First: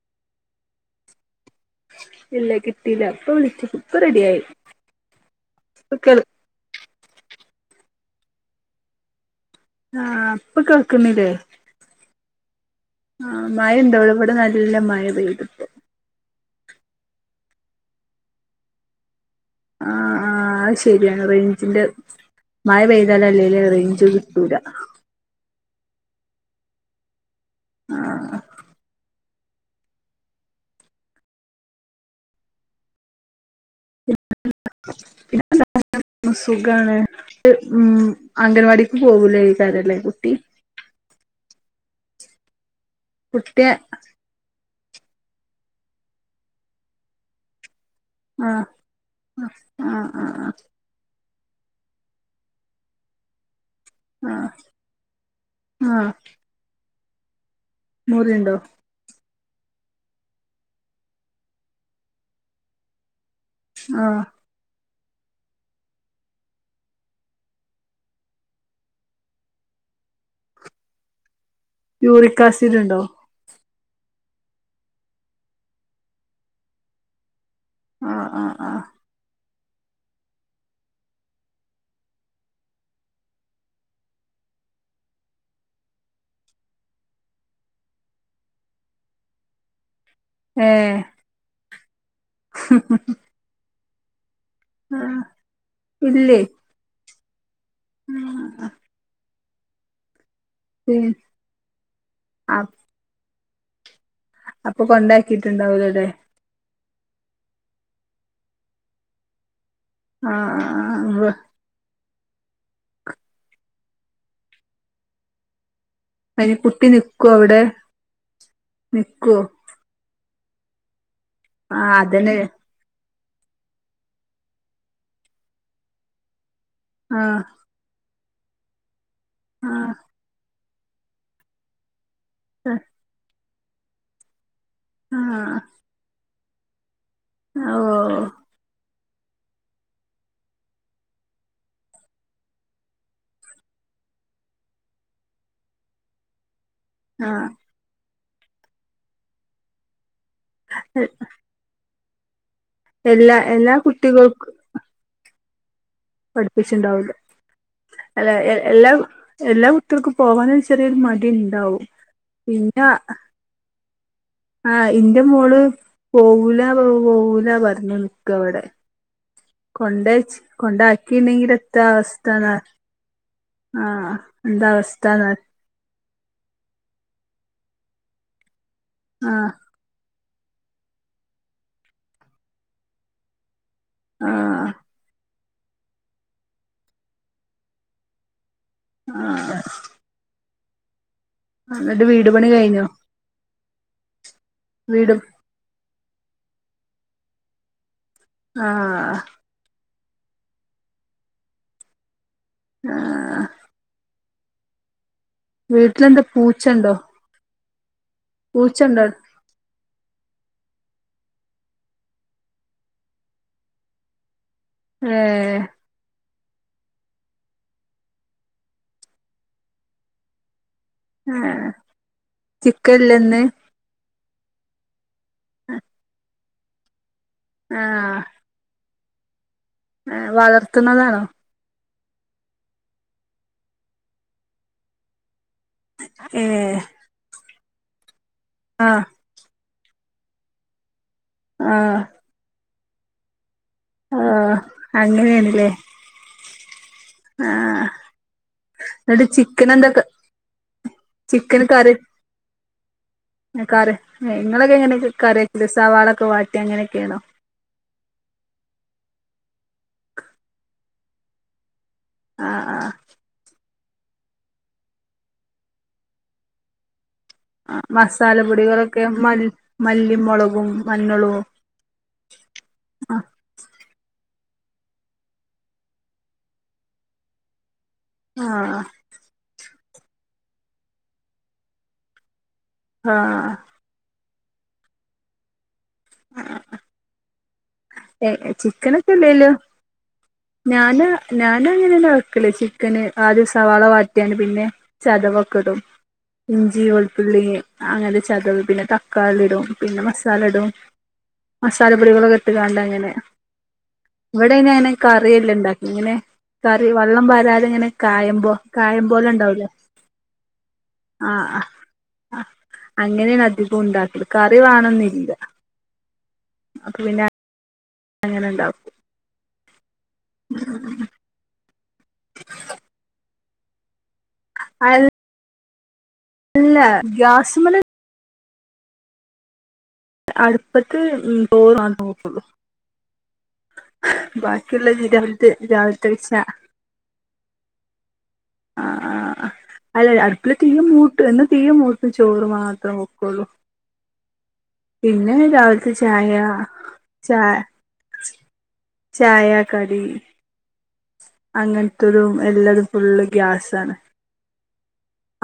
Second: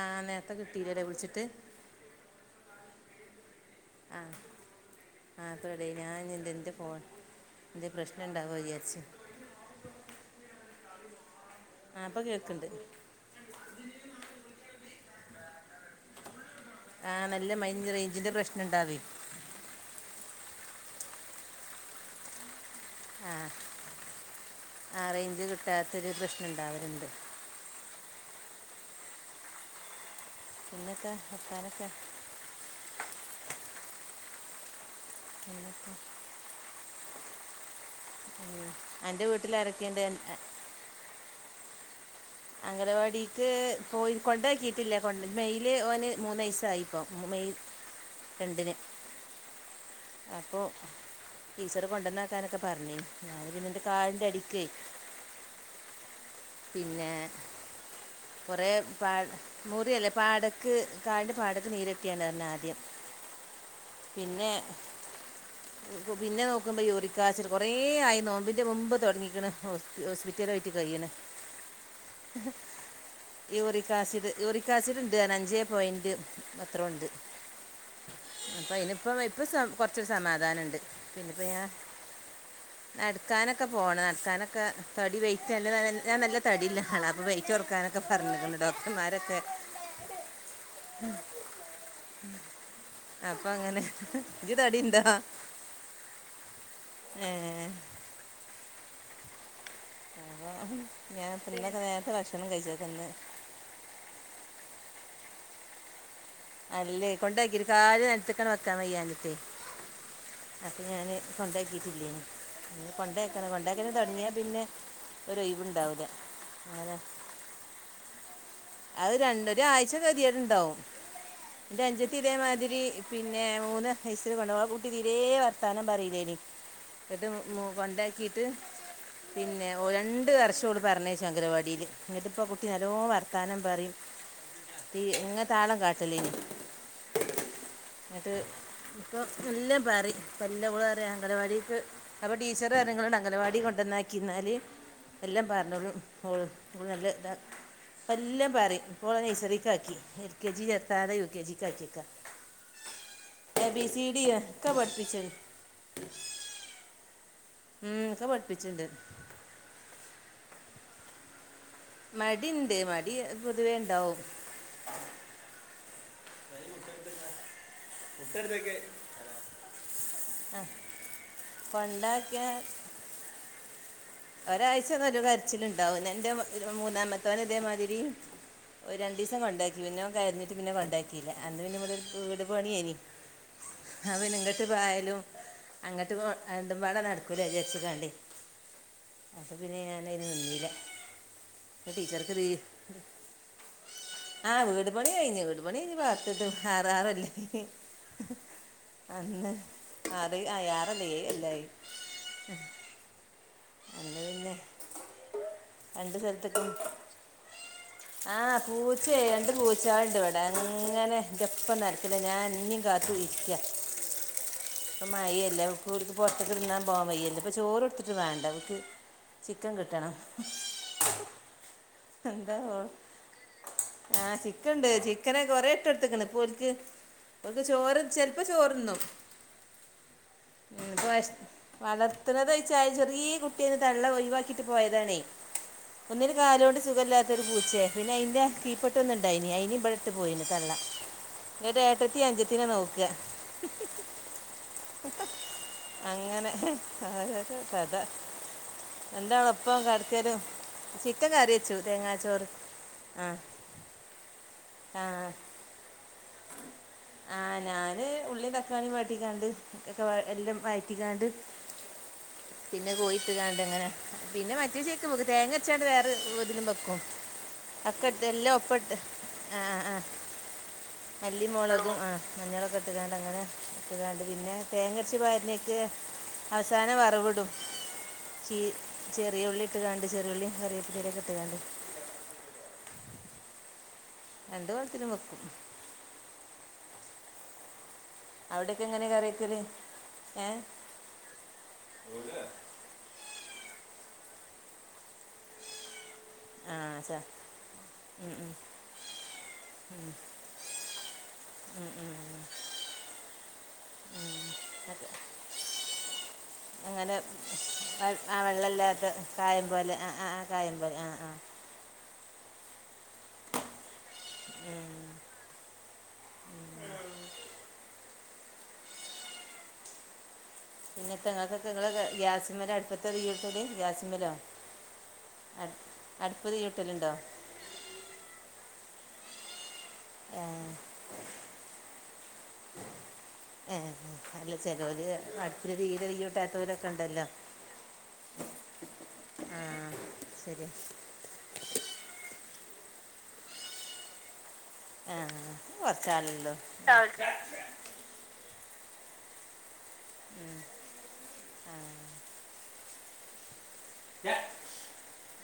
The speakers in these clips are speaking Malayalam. ആഹ് നേരത്തെ കിട്ടീല്ലല്ലേ വിളിച്ചിട്ട് ഇല്ല കിട്ടിയില്ലാ ഇപ്പോ വിളിച്ചു ഇപ്പൊ റെഡിയായി ആഹ് [unintelligible] ഇപ്പൊ കേൾ ഞാനിതിന്റെ ഫോൺ എന്തെ പ്രശ്നുണ്ടാവും വിചാരിച്ചു ആഹ് ഇപ്പ കേൾക്കുന്നില്ലേ ആഹ് ഇപ്പൊ കേക്ക്ണ്ട് ആഹ് മഴ ഇണ്ടോ ഇവിടെ നല്ല മഴ പെയ്തിപ്പോ ആഹ് നല്ല മഴ ഇഞ്ഞി റേഞ്ചിന്റെ പ്രശ്നം ഇണ്ടാവ്വെ ആഹ് ആഹ് അത് ശരിയാണ് റേഞ്ചിന്റെ മഴ പെയ്താലും അല്ലേലും റേഞ്ച് കിട്ടൂല ആഹ് റേഞ്ച് കിട്ടാത്തൊരു പ്രശ്നം ഉണ്ടാവലുണ്ട് ആഹ് പിന്നത്താ വർത്താനൊക്കെ [unintelligible] പിന്നൊക്കെ സുഖാണ് ഉം അംഗൻവാടിക്ക് എൻ്റെ പോകൂലേ വീട്ടിൽ ഈ കാര്യല്ലേ ആരൊക്കെയുണ്ട് അൻ- കുട്ടി അംഗനവാടിക്ക് കുട്ടിയെ പോയി കൊണ്ടാക്കിയിട്ടില്ല കൊണ്ട് മെയ്യിൽ ഓന് മൂന്ന് വയസ്സായിപ്പോ മെയ് രണ്ടിന് ആഹ് ആഹ് ആഹ് ടീച്ചറ് കൊണ്ടന്നാക്കാനൊക്കെ പറഞ്ഞ് ഞാന് പിന്നട് ആഹ് ആഹ് പിന്നെ കുറേ പാ മുറിയല്ല പാടക്ക് കാല്ന്റെ പാടക്ക് നീരത്തിയാണ്ടാർഞ്ഞു ആദ്യം ആ പിന്നെ പിന്നെ നോക്കുമ്പോൾ യൂറിക്കാസിഡ് കുറേയായി നോമ്പിൻ്റെ മുമ്പ് തുടങ്ങിക്ക്ണ് ഹോസ്പിറ്റലായിട്ട് കയ്യിണ് യൂറിക്കാസിഡുണ്ടോ യൂറിക്കാസിഡ് യൂറിക്കാസിഡ് ഉണ്ട് പറഞ്ഞ് അഞ്ചേ പോയിന്റ് എത്രെയോണ്ട് ആഹ് ആഹ് ആഹ് അപ്പം ഇപ്പൊ കൊറച്ച് സമാധാനുണ്ട് പിന്നെപ്പ ഞാ നടക്കാനൊക്കെ പോണം നടക്കാനൊക്കെ തടി വെയിറ്റല്ല ഞാൻ നല്ല തടിയുള്ള ആളാ അപ്പൊ വെയിറ്റ് കൊറക്കാനൊക്കെ പറഞ്ഞിക്കണ് ഡോക്ടർമാരൊക്കെ ഏഹ് അപ്പൊ അങ്ങനെ ഇജ് ആ തടിയുണ്ടോ ഏഹ് ഉം പി ഞാൻ [unintelligible] നേരത്തെ ഭക്ഷണം ആ കഴിച്ചേക്കന്ന് അപ്പൊ കൊണ്ടാക്കിട്ടുണ്ടാവുലലെ അല്ലേ കൊണ്ടാക്കി ഒരു കാല് നലത്ത്ക്കങ്ങട് വക്കാൻ വയ്യാഞ്ഞിട്ടെ അപ്പൊ ഞാന് ആഹ് ആഹ് കൊണ്ടാക്കിട്ടില്ലേനി ഇനി കൊണ്ടാക്കണം കൊണ്ടക്കണ തൊടങ്ങിയാ പിന്നെ ഒര് ഒഴിവുണ്ടാവൂല അയ്ന് കുട്ടി നിക്കോ അവിടെ അത് നിക്കോ രണ്ട് ഒരാഴ്ച കെതിയേട്ണ്ടാവും ഇന്റെ ആഹ് അഞ്ചത്തി അതന്നെ ഇതേമാതിരി പിന്നെ മൂന്ന് നഴ്സറി കൊണ്ടാവാൻ ആഹ് കുട്ടി തീരെ വർത്താനം പറിലേനി ന്നട്ട് ആഹ് മൂ കൊണ്ടാക്കിട്ട് പിന്നെ ആഹ് രണ്ട് വർഷം ഓള് പറഞ്ഞേച്ച് അങ്കലവാടിൽ ഇങ്ങട്ടിപ്പോ കുട്ടി നല്ലോ വർത്താനം പറിം ഇങ്ങ ആഹ് താളം കാട്ടലേനി ആഹ് ഓ ന്നട്ട് ഇപ്പം എല്ലം പറിം ഓള് പറയാ അങ്കലവാടിക്ക് അപ്പൊ ടീച്ചർ പറഞ്ഞ് ഇങ്ങളങ്ങട്ട് അംഗനവാടി കൊണ്ടന്നാക്കിന്നാല് എല്ലാം പറഞ്ഞോളും ഓള് നല്ല ഇത ആഹ് ഇപ്പൊ എല്ലം പറിം ഇപ്പോളെ നെയ്സറിക്ക് ആക്കി എൽ കെ ജി ചേർത്താതെ യു കെ ജി ചച്ചിക്കാ എല്ല എ ബി സീ ഡി ഒക്കെ പഠിപ്പിച്ച്ണ് പഠിപ്പിച്ചിണ്ടാവുലെ ഉം, ഒക്കെ അല്ല പഠിപ്പിച്ചിട്ടുണ്ട് എല്ലാ എല്ലാ കുട്ട്യാൾക്കും പോവാനൊരു ചെറിയൊരു മടിണ്ടാവും മടിണ്ട് മടി പൊതുവേ ഉണ്ടാവും ആഹ് ഇന്റെ മോള് പോവൂല പോവൂല പറഞ്ഞ് നിക്കാവിടെ കൊണ്ടച്ച് ആ കൊണ്ടാക്കിണ്ടെങ്കിൽ എത്താ അവസ്ഥന്നാ കൊണ്ടാക്കിയാൽ ആഹ് എന്താ ഒരാഴ്ച നല്ല അവസ്ഥന്ന കരച്ചിലുണ്ട് [unintelligible] ഇന്റെ മൂന്നാമത്തോന് ഇതേമാതിരി ഒ രണ്ടീസം ആഹ് കൊണ്ടെ പിന്നെ ഓൻ കര്ഞ്ഞിട്ട് പിന്നെ കെണ്ടയ്ക്കീലാ അന്ന് പിന്നെ ഇവ്ടെ ഒര് വീട് പണ്യേനി അത്പിന്നെ ഇങ്ങട്ട് ആഹ് പായലും അങ്ങട്ട് രണ്ടും പാട നടക്കൂല വിജാരിച്ച് കാണ്ടെ അപ്പ ആഹ് പിന്നെ ഞാനയ്ന് നിന്നീലാ പ്പ എന്നിട്ട് വീട് പണി ടീച്ചർക്ക്ത് കഴിഞ്ഞോ ആഹ് വീട് പണി വീടും കഴിഞ്ഞ് വീട് പണി കഴിഞ്ഞ് പാർത്തിട്ട് [unintelligible] ആഹ് അന്ന് ആറ് ആയ് ആറല്ല ഏഴാെല്ലായ് ആഹ് അന്ന് പിന്നെ രണ്ട് വീട്ടിലെന്താ സൽത്ത്ക്കും പൂച്ചണ്ടോ ആഹ് പൂച്ചണ്ടോ പൂച്ചേ രണ്ട് പൂ ച്ചാള്ണ്ട് വെടെ അങ്ങെനെ ഇന്റെപ്പം നടക്ക്ണ് ഞാൻ ഞ്ഞിം കാത്ത് ഇര്ക്ക്യാ ഇപ്പം ഏഹ് മയീയല്ലേ അപ്പോൽക്ക് പൊർത്ത്ക്ക് തിന്നാം പോവാം വെയ്യല്ലോ പ്പൊ ചോറൊട്ത്ത്ട്ട് വേണ്ട വ് ഉം ചിക്കൻ കിട്ടെണം ആഹ് എന്താവോ ആ ചിക്കൻണ്ട് ചി ക്കെന് കൊറേ ഇട്ടൊട്ത്ത്ക്ക്ണ് ഇപ്പോൽക്ക് ഓൽക്ക് ചോറ് ആഹ് ചെൽപ്പം ചോറ്ന്നും ഏഹ് ഏഹ് എത്ര വളർത്തുന്നതാണോ വയസ് വളർത്ത്ണതോയ്ച്ച ചെറീ കുട്ട്യാന്ന് തള്ള ഒഴിവാക്കിട്ട് പോയതാണേയ് ഒന്നൊരു കാലോണ്ട് ഏഹ് സുഖല്ലാത്തൊരു പൂച്ചേ പിന്നെ അയ്ന്റെ ആഹ് കീപ്പെട്ടൊന്നുണ്ട് ണ്ടായിനി അയിനി ഇബടെട്ട് പോയിനി തള്ള ന്നിട്ട് ആഹ് ഏട്ടത്തി അഞ്ചത്തിനെ നോക്ക ആഹ് അങ്ങനേണ്ല്ലേ അങ്ങനെ ഓരോരോ കഥ എന്നിട്ട് രണ്ടാളും ചിക്കൻ ഒപ്പം എന്തൊക്കെ കട്ക്കലും ചിക്കൻ കറിയെച്ചു തേങ്ങാച്ചോറ് ആ ങ്ങകാറ് ഇങ്ങളൊക്കെ എങ്ങനെ ആ കറിക്കല് സവാളൊക്കെ വാട്ടി അങ്ങനെക്കേണോ ആഹ് ഞാന് ഉള്ളീം തക്കാളീം വാട്ടിക്കാണ്ട് ഒക്കെ എല്ലാം വഴറ്റിക്കാണ്ട് ആഹ് ആഹ് പിന്നെ പോയിട്ട് കാണ്ട് അങ്ങനെ പിന്നെ മറ്റേ ചേക്കും വെക്കും തേങ്ങര്ച്ചാണ്ട് വേറെ ഇതിലും വെക്കും ആഹ് ഒക്കെ ഇട്ട് എല്ലാം ഒപ്പം ഇട്ട് മസാലപ്പൊടികളൊക്കെ മൽ ആ ആ, ആ മല്ലിം മൊളകും മഞ്ഞളോ മല്ലി മുളകും ആഹ് മഞ്ഞളൊക്കെ ഇട്ടുകാണ്ട് അങ്ങനെ ഇട്ടുകാണ്ട് പിന്നെ തേങ്ങരച്ചി പാര്നേക്ക് അവസാനം വറവിടും ചീ ചെറിയ ഉള്ളി ഇട്ട്കാണ്ട് ചെറിയ ഉള്ളി കറിവേപ്പീട്ടലക്കോ ഇട്ട്കാണ്ട് ആഹ രണ്ട് കോലത്തിലു വെക്കും ആ് ഏ അവിടെയൊക്കെ എങ്ങനെ കറി ചിക്കനൊക്കെല്ലേല്ലോ വെക്കല് ഏ ഞാന് ഞാന അങ്ങനെന്ന വെക്കല് ചിക്കന് ആദ്യ സവാള വാറ്റിയാണ്ട് പിന്നെ ചതവൊക്കെടും ആ ഇഞ്ചി സാ വെളുത്തുള്ളി അങ്ങനെ ഉം, ഉം, ചതവ് പിന്നെ തക്കാളിടും പിന്നെ മസാലടും ഉം, ഉം, മസാലപ്പൊടികളൊക്കെ ഉം. ഇട്ട്കാണ്ട് അങ്ങനെ ഇവടെ അയിനുഅങ്ങനെ ഒക്കെ. കറിയെല്ലാണ്ടാക്ക ഇങ്ങനെ കറി അങ്ങനെ വെള്ളം പാരാതേ ഇങ്ങനെ വെ- ആ കായം പോ കായം വെള്ളമില്ലാത്ത പോലെ കായം ണ്ടാവുലേആഹ പോലെ ആ ആ ആ കായം പോലെ ആ ആ അങ്ങനെണ് അധികോ ണ്ടാക്കല് കറി ഉം. വേണൊന്നില്ല അപ്പൊ പിന്നെ അങ്ങനെ ണ്ടാവും ഉ പിന്നെത്ത ങ്ങൾക്ക്ക്കെ നിങ്ങള് ഗ്യാസ് മല അടുപ്പത്ത ഈടുത്ത ഗ്യാസ് മലോ അൽ അ ഇല്ല ഗ്യാസ്മ്മല് ഏ, അടുപ്പത്ത് തോറ ആണ്ട് നോക്കള്ളൂ ആ് അല്ല ബാക്കിയുള്ള ചേലോര് രാവിലത്തെ അടുപ്പീലു തീരെ രാവിലത്തെ വെച്ച തിയൂട്ടാത്തരൊക്കെ ണ്ടല്ലോ ആ ആ അല്ല അടുപ്പില് ശരി തീയും പ്പു എന്നാ തീ മൂട്ടൂചോറ് മാത്രേ വോക്കുള്ളൂ ആ പിന്നെ രാവിലത്തെ ചായ കുറച്ചാളല്ലോ ആ ചായ ചായ കടി അങ്ങനത്തെരു എല്ലാതും ഫുള്ള് ഗ്യാസാണ്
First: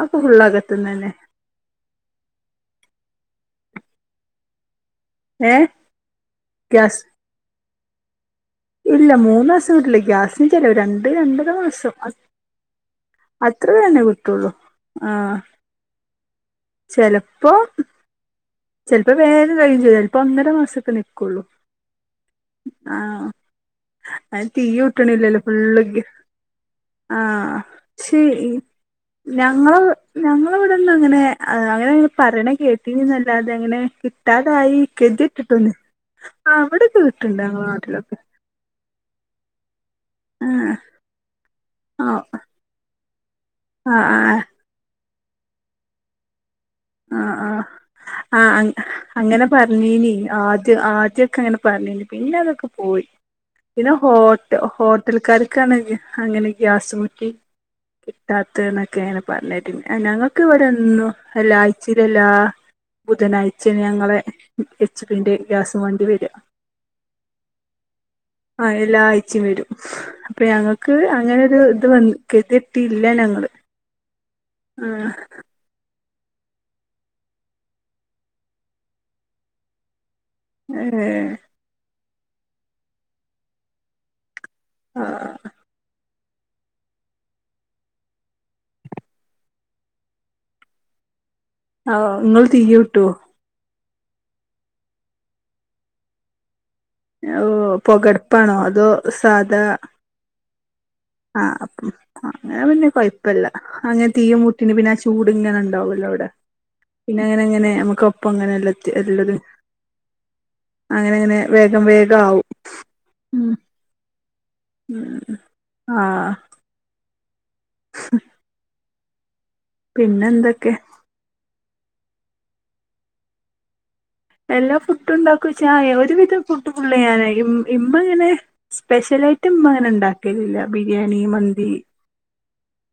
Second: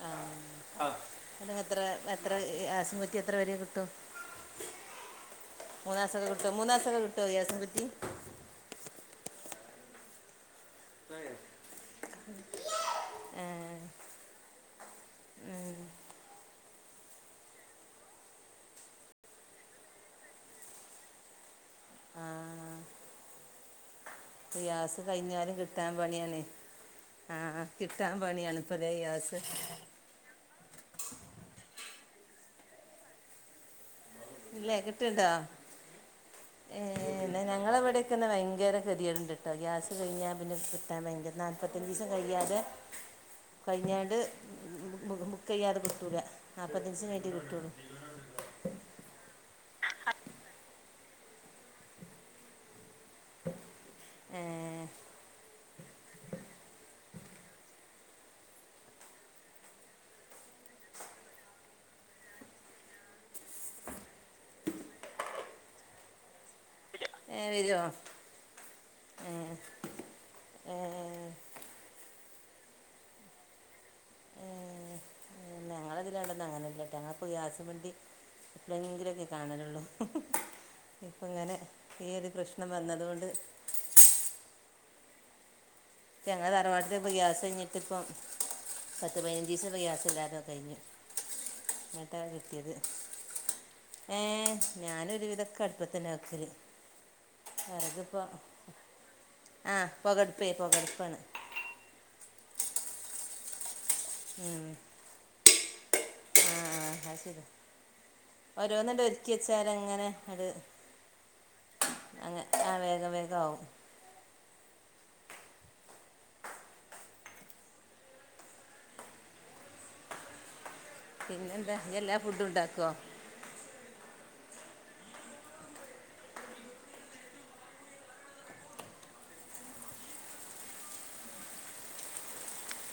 ആപ്പ ഫുള്ളാതോക്കേ തന്നേ അത് എത്ര എത്ര ഗ്യാസ്കുറ്റി എത്ര വരെ കിട്ടും ഏ മൂന്നാസൊക്കെ കിട്ടോ മൂന്നാസൊക്കെ ഗ്യാസ് കിട്ടോ ഗ്യാസ്കുറ്റി ഇല്ല മൂന്നാസം കീട്ടുല്ല ഗ്യാസിനന് ചിലവ രണ്ട് രണ്ടര മാസം ഏ. അത്രേന്നെ കിട്ടുള്ളൂ ആഹ ഉം ചേലപ്പോ ചേലപ്പോ വേഗം കയ്യും ത് ചേലപ്പോ ഒന്നര മാസൊക്കെ നിക്കുള്ളൂ ആഹ ആഹ അ തീ റിയാസ് കുട്ടണില്ലല്ലോ കഴിഞ്ഞാലും ഫുള്ള് കിട്ടാൻ പണിയാണ് ആഹ ആഹ് കിട്ടാൻ ശെ പണിയാണ് ഇപ്പൊ ദേ ഗ്യാസ് ഞങ്ങള് ഞങ്ങളേ ഇവിടന്നങ്ങനെ അങ്ങനെ പറയണ കേട്ടിന്നല്ലാതെ അങ്ങനെ ഇല്ലേ ട്ടതായി കിട്ടുണ്ടോ കെതിട്ടിട്ടുന്നുല്ല ആ് അവിടക്കേ ഏഹ് കിട്ടുണ്ട് ഞങ്ങളെ നാട്ടിലൊക്കെ ഞങ്ങളവിടെയൊക്കെന്നെ ഭയങ്കര ഗതികേട് ണ്ട് ട്ടോ ഗ്യാസ് കഴിഞ്ഞ പിന്നെ ആഹ് കിട്ടാൻ ഭയങ്ക നാല്പത്തഞ്ച് ദിവസം ആഹ് കയ്യാതേ ആഹ് കഴിഞ്ഞാണ്ട് ആഹ് ബുക്ക് ചെയ്യാതെ കിട്ടൂല നാൽപ്പത്തഞ്ചിസ കഴിഞ്ഞട്ട് കിട്ടുള്ളൂ ആ അങ്ങനെ പറഞ്ഞീനി ആദ്യ ആദ്യൊക്കെ അങ്ങനെ പറഞ്ഞീനി പിന്നെ അതൊക്കെ പോയി പിന്നെ ഹോട്ട ഏഹ് ഹോട്ടൽക്കാർക്കാണെ അങ്ങനെ ഗ്യാസ് കുറ്റി കിട്ടാത്തേന്നൊക്കെനെ പറഞ്ഞേട്ടേ ഞങ്ങൾക്ക് ഇവിടെന്നും എല്ലാ ചിരില്ല ബുധനാഴ്ച ഞങ്ങളെ എച്ച് പിന്റെ ഗ്യാസും വണ്ടി വരിക ഏ വരോ ആ എല്ലാ ആയ്ച്ചി വരും അപ്പൊ ഞങ്ങക്ക് ഏഹ് അങ്ങനെരു ഇത് വ ഗ തികേട്ടില്ല ഞങ്ങള് ആഹ ഞങ്ങളത് അങ്ങനെല്ലട്ട അങ്ങപ്പൊ ഗ്യാസ് വണ്ടി ഇ ഭയങ്കരൊക്കെ കാണാനുള്ളൂ ഇപ്പൊ ഇങ്ങനെ ഈ ഒരു പ്രശ്നം വന്നത് കൊണ്ട് ആഹ് ഞങ്ങള തറവാട്ടില് ഇപ്പ ഗ്യാസ് കഴിഞ്ഞിട്ട് ഇപ്പം പത്ത് പതിനഞ്ച് ദിവസം ഗ്യാസില്ലാത്തെ കഴിഞ്ഞു. ആഹ് നിങ്ങള് തീ കൂട്ടുവോ? ഏഹ് ഞാന് ഒരുവിധൊക്കെ അടുപ്പ തന്നെയാ വെക്കല്. ആഹ് ഓഹ് പൊകയടുപ്പാണോ അതോ സാധാ പൊകടുപ്പേ പൊകടുപ്പാണ്. ആഹ് അപ്പം അങ്ങനെ പിന്നെ കൊഴപ്പയില്ല അങ്ങനെ തീയ മുട്ടിന് പിന്നെ ആ ചൂട് ഇങ്ങനെ ഉണ്ടാവുമല്ലോ അവിടെ ആ അത് പിന്നെ അങ്ങനെ ശരി അങ്ങനെ നമുക്ക് ഒപ്പം ഓരോന്നുണ്ട് ഒരുക്കി അങ്ങനെല്ലാത്തിനും വെച്ചാൽ അങ്ങനെ അത് അങ്ങനെ അങ്ങനെ വേഗം വേഗം അങ്ങ് ആവും ആ വേഗം വേഗം ഉം ആവും ഉം ആഹ് പിന്നെന്തൊക്കെ പിന്നെ എന്താ യ്യ് എല്ലാ ഫുഡും ഉണ്ടാക്കുവോ എല്ലാ ഫുഡും ഉണ്ടാക്കുംചാ ഒരുവിധം ഫുഡ് ഫുള്ള് ഞാനാരിക്കും ഇമ്മ ഇങ്ങനെ സ്പെഷ്യലായിട്ട് ഇമ്മ അങ്ങനെ ഉണ്ടാക്കലില്ല ബിരിയാണി മന്തി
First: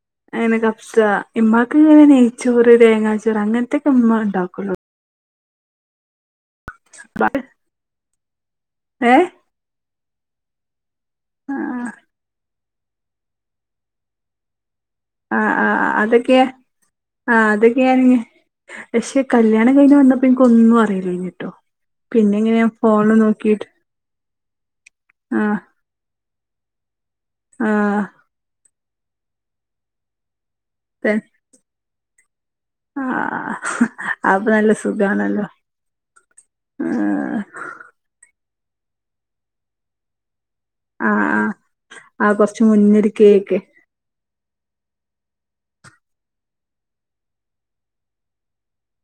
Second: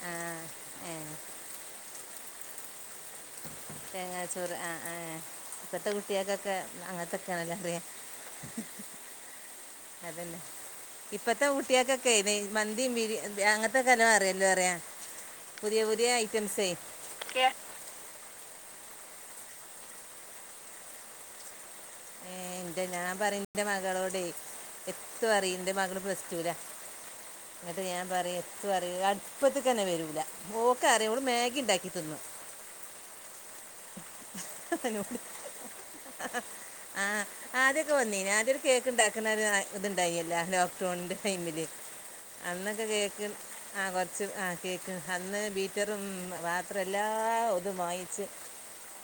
ആ അങ്ങനെ കബ്സ ഏ ഇമ്മാക്ക്ങ്ങനെ നെയ്ച്ചോറ് തേങ്ങാച്ചോറ് അങ്ങനത്തെ തേങ്ങാച്ചോറ് ആഹ് ആഹ് ഇപ്പത്തെ കുട്ടികക്കൊക്കെ അങ്ങനത്തൊക്കെയാണല്ലോ ഏഹ് അതന്നെ ഇപ്പത്തെ ആ കുട്ടിയക്കൊക്കെ നെയ് മന്തീം ബിരി അങ്ങനത്തെക്കെനോ അറിയല്ലോ അറിയ ആ പുതിയ പുതിയ അതൊക്കെ ഐറ്റംസേ ക്കേ [unintelligible] പക്ഷെ കല്യാണം കഴിഞ്ഞു വന്നപ്പോ എനിക്ക്‌ ഒന്നും അറിയില്ലരുന്നൂട്ടോ പിന്നെ എങ്ങനെയാ ഫോണ് നോക്കിട്ട് മകളോടെ എത്ത് ആ പറയും എന്റെ മകള് പ്ലസ്ടൂലാ ആ എന്നിട്ട് ഞാൻ പറയും [unintelligible] പറയുക അടുപ്പത്തക്ക്‌ തന്നെ വരൂല്ല, ഓക്ക്‌ അറിയാം ഓള് മാഗി ഉണ്ടാക്കി തിന്നും. ആഹ് [unintelligible] ആഹ് ആദ്യൊക്കെ വന്നീന് ആദ്യ ഒരു കേക്ക് ഇണ്ടാക്കുന്ന ഇത്ണ്ടായില്ലോ? ലോക് ആ ഡൗണിന്റെ ആ ടൈമില് ആ കൊറച്ച് അന്നൊക്കെ മുന്നൊരു കേക്ക് ആഹ് കൊറച്ച് ആ കേക്ക് അന്ന് ബീറ്ററും പാത്രം എല്ലാം ഒതും വാങ്ങിച്ച്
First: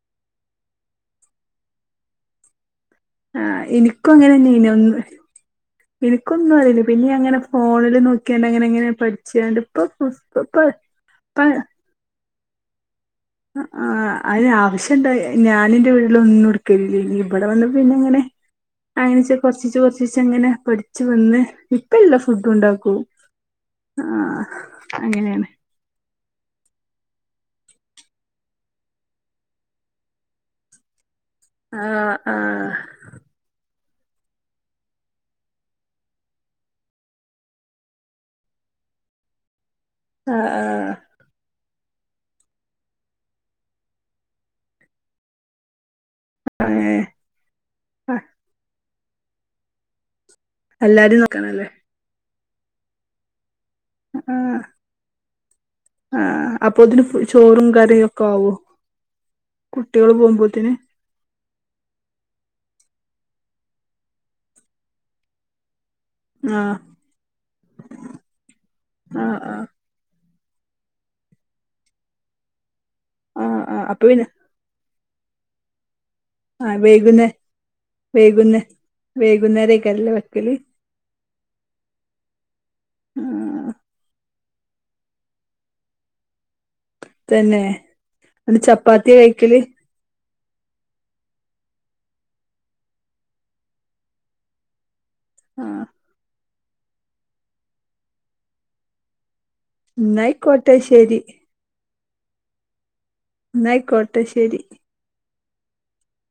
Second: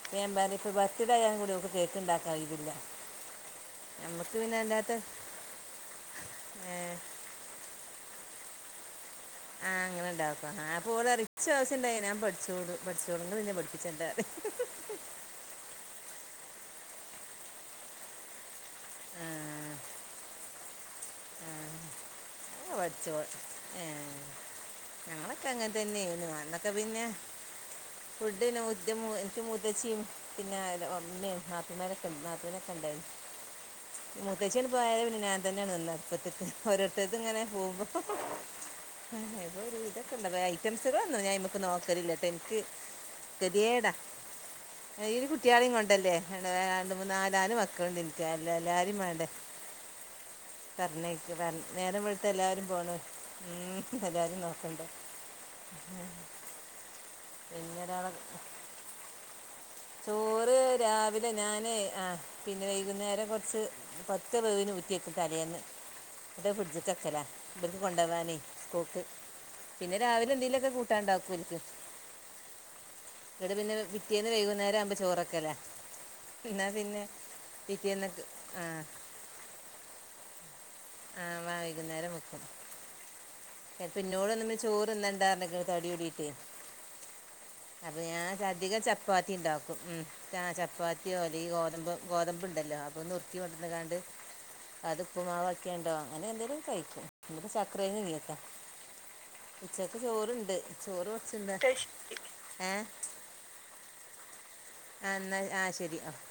അപ്പൊ ഞാൻ പറഞ്ഞ് ഇക്ക് ബർത്ത്ഡേ ആയാ കൂടി ഓക്ക് കേക്ക്‌ണ്ടാക്കാൻ കഴിയൂല. ആഹ് എനിക്കും അങ്ങനെ തന്നെയായിന്, ഒന്ന് എനിക്കൊന്നും അറില്ല, പിന്നെ ഞാനങ്ങനെ ഫോണിൽ നോക്കിയാണ്ട് അങ്ങനെയിങ്ങനെ പഠി ആഹ് അങ്ങനെണ്ടാക്കും ആഹ് അപ്പോ ഓള്റയും ഇപ്പ ച്ച് ദിവസണ്ടായ ഞാൻ പഠിച്ചോളും. പഠിച്ചോളും നിങ്ങള് എന്നെ പഠിപ്പിച്ചണ്ടാന്ന് ഞാൻ എന്റെ വീട്ടില് ഒന്നും എടുക്കല്ലേനി, ഇവിടെ വന്ന് പിന്നെ അങ്ങനെ അങ്ങന ആ ഇച്ചി കൊറച്ചേച്ച് കൊറച്ചേച്ച് ച്ചങ്ങനെ പഠിച്ചു വന്ന് ആ ഇപ്പ എല്ലാ ഫുഡും ആ ഉണ്ടാക്കും, പഠിച്ചോൾ ആഹ് അങ്ങനെയാണ്. അതന്നെയായിനു, അന്നൊക്കെ പിന്നെ ഫുഡിന് [unintelligible] മുത്തേച്ചിയും പിന്നെ ആരാ ഉമ്മേം നാത്തൂൻമാരൊക്കെ ആഹ് ആഹ് നാത്തൂനൊക്കെണ്ടാരുന്നു. മുത്തച്ചിയങ്ങ് പോയേ പിന്ന ഞാൻ തന്നെയാണ് [unintelligible] ഒരോരുത്തര് ഇതങ്ങനെ പോകും ഇതൊരുവിധ ക്കൊണ്ടോ ഐറ്റം ആഹ് [unintelligible] ഞാനിമ്മക്ക് നോക്കലില്ലാട്ട എനിക്ക് ശരിയേടാ. [unintelligible] കുട്ട്യാളെയും കൊണ്ടല്ലേ [unintelligible] ആഹ് രണ്ട് ഏഹ് മൂന്നാ നാല് മക്കള്ണ്ടെനിക്ക് എല്ലാ എല്ലാരേം വേണ്ടേ? എല്ലാരിം പറഞ്ഞയക്ക് പർ നോക്കണല്ലേ നേരം വെള്ത്ത എല്ലാരും പോണൊരാ ഉം ആഹ്. ആഹ് അപ്പൊത്തിന് ഫു ചോറും പിന്നെ കറിയും ഒരാളെ ഒക്കെ ആവോ കുട്ടികള് ചോറ് പോകുമ്പോത്തിന് രാവി ലെ ഞാനെ ആഹ് പിന്നെ വൈകുന്നേരം കൊറച്ച് ഒറ്റ വേവിന് ഊറ്റ്യേക്കും തലേന്ന്. [inaudible] ന്നട്ടത് ഫ്രിഡ്ജിക്ക് വെക്കലാ ഇബര്ക്ക് കൊണ്ടോവാനേ സ്കൂക്ക് ആഹ് ആഹ് പിന്നെ രാവിലെ എന്തേലൊക്കെ കൂട്ടാൻണ്ടാക്കോൽക്ക്. ഇന്നട്ട് ആഹ് പിന്നെ ആഹ് അപ്പൊ പിന്നെ പിറ്റേന്ന് വൈകു ന്നേരാവുമ്പം ചൊറെക്കലാ. ഇന്നാ ആ പിന്നെ വൈകുന്നേ പിറ്റ്യേന്നക്ക് ആഹ് വൈകുന്നേരെയ്ക്കാരലെ വെക്കല് ആഹ് വായ്കുന്നേരം വെക്കും. ആ അതിപ്പിന്നോടർഞ്ണ് ചോറ്ന്നണ്ടാർഞ്ഞ്ക്ക്ണ് തടിയൂടീട്ടെ. തന്നെ അപ്പ ഞാൻ ന്നിട്ട് അധികം ചപ്പാത്തിയാ ചപ്പാത്തി കഴിക്കല് ണ്ടാക്കും ഉം ആഹ് ചപ്പാത്തിയോ അല്ലെങ്കി ഗോതമ്പം ഗോതമ്പ് ണ്ടല്ലോ അപ്പം നുർക്കി കൊണ്ടന്ന്കാണ്ട് അത് ആ ഉപ്പ്മാവാക്യാണ്ടോ അങ്ങനെ എന്തേലൊക്കെ കഴിക്കും ഇന്നിപ്പോ ചക്ക്‌റേഴ്ങ്ങ് പുഴുങ്ങ്യേക്കാ. ഉച്ചക്ക് ചോറ്ണ്ട്. ന്നായിക്കോട്ടെ ചോറ് ശരി കൊറച്ച്ണ്ട്. ഏഹ്? ന്നാ അയിക്കോട്ടെ ശരി. ആഹ് ഇന്നാ ആഹ് ശരി ആഹ്.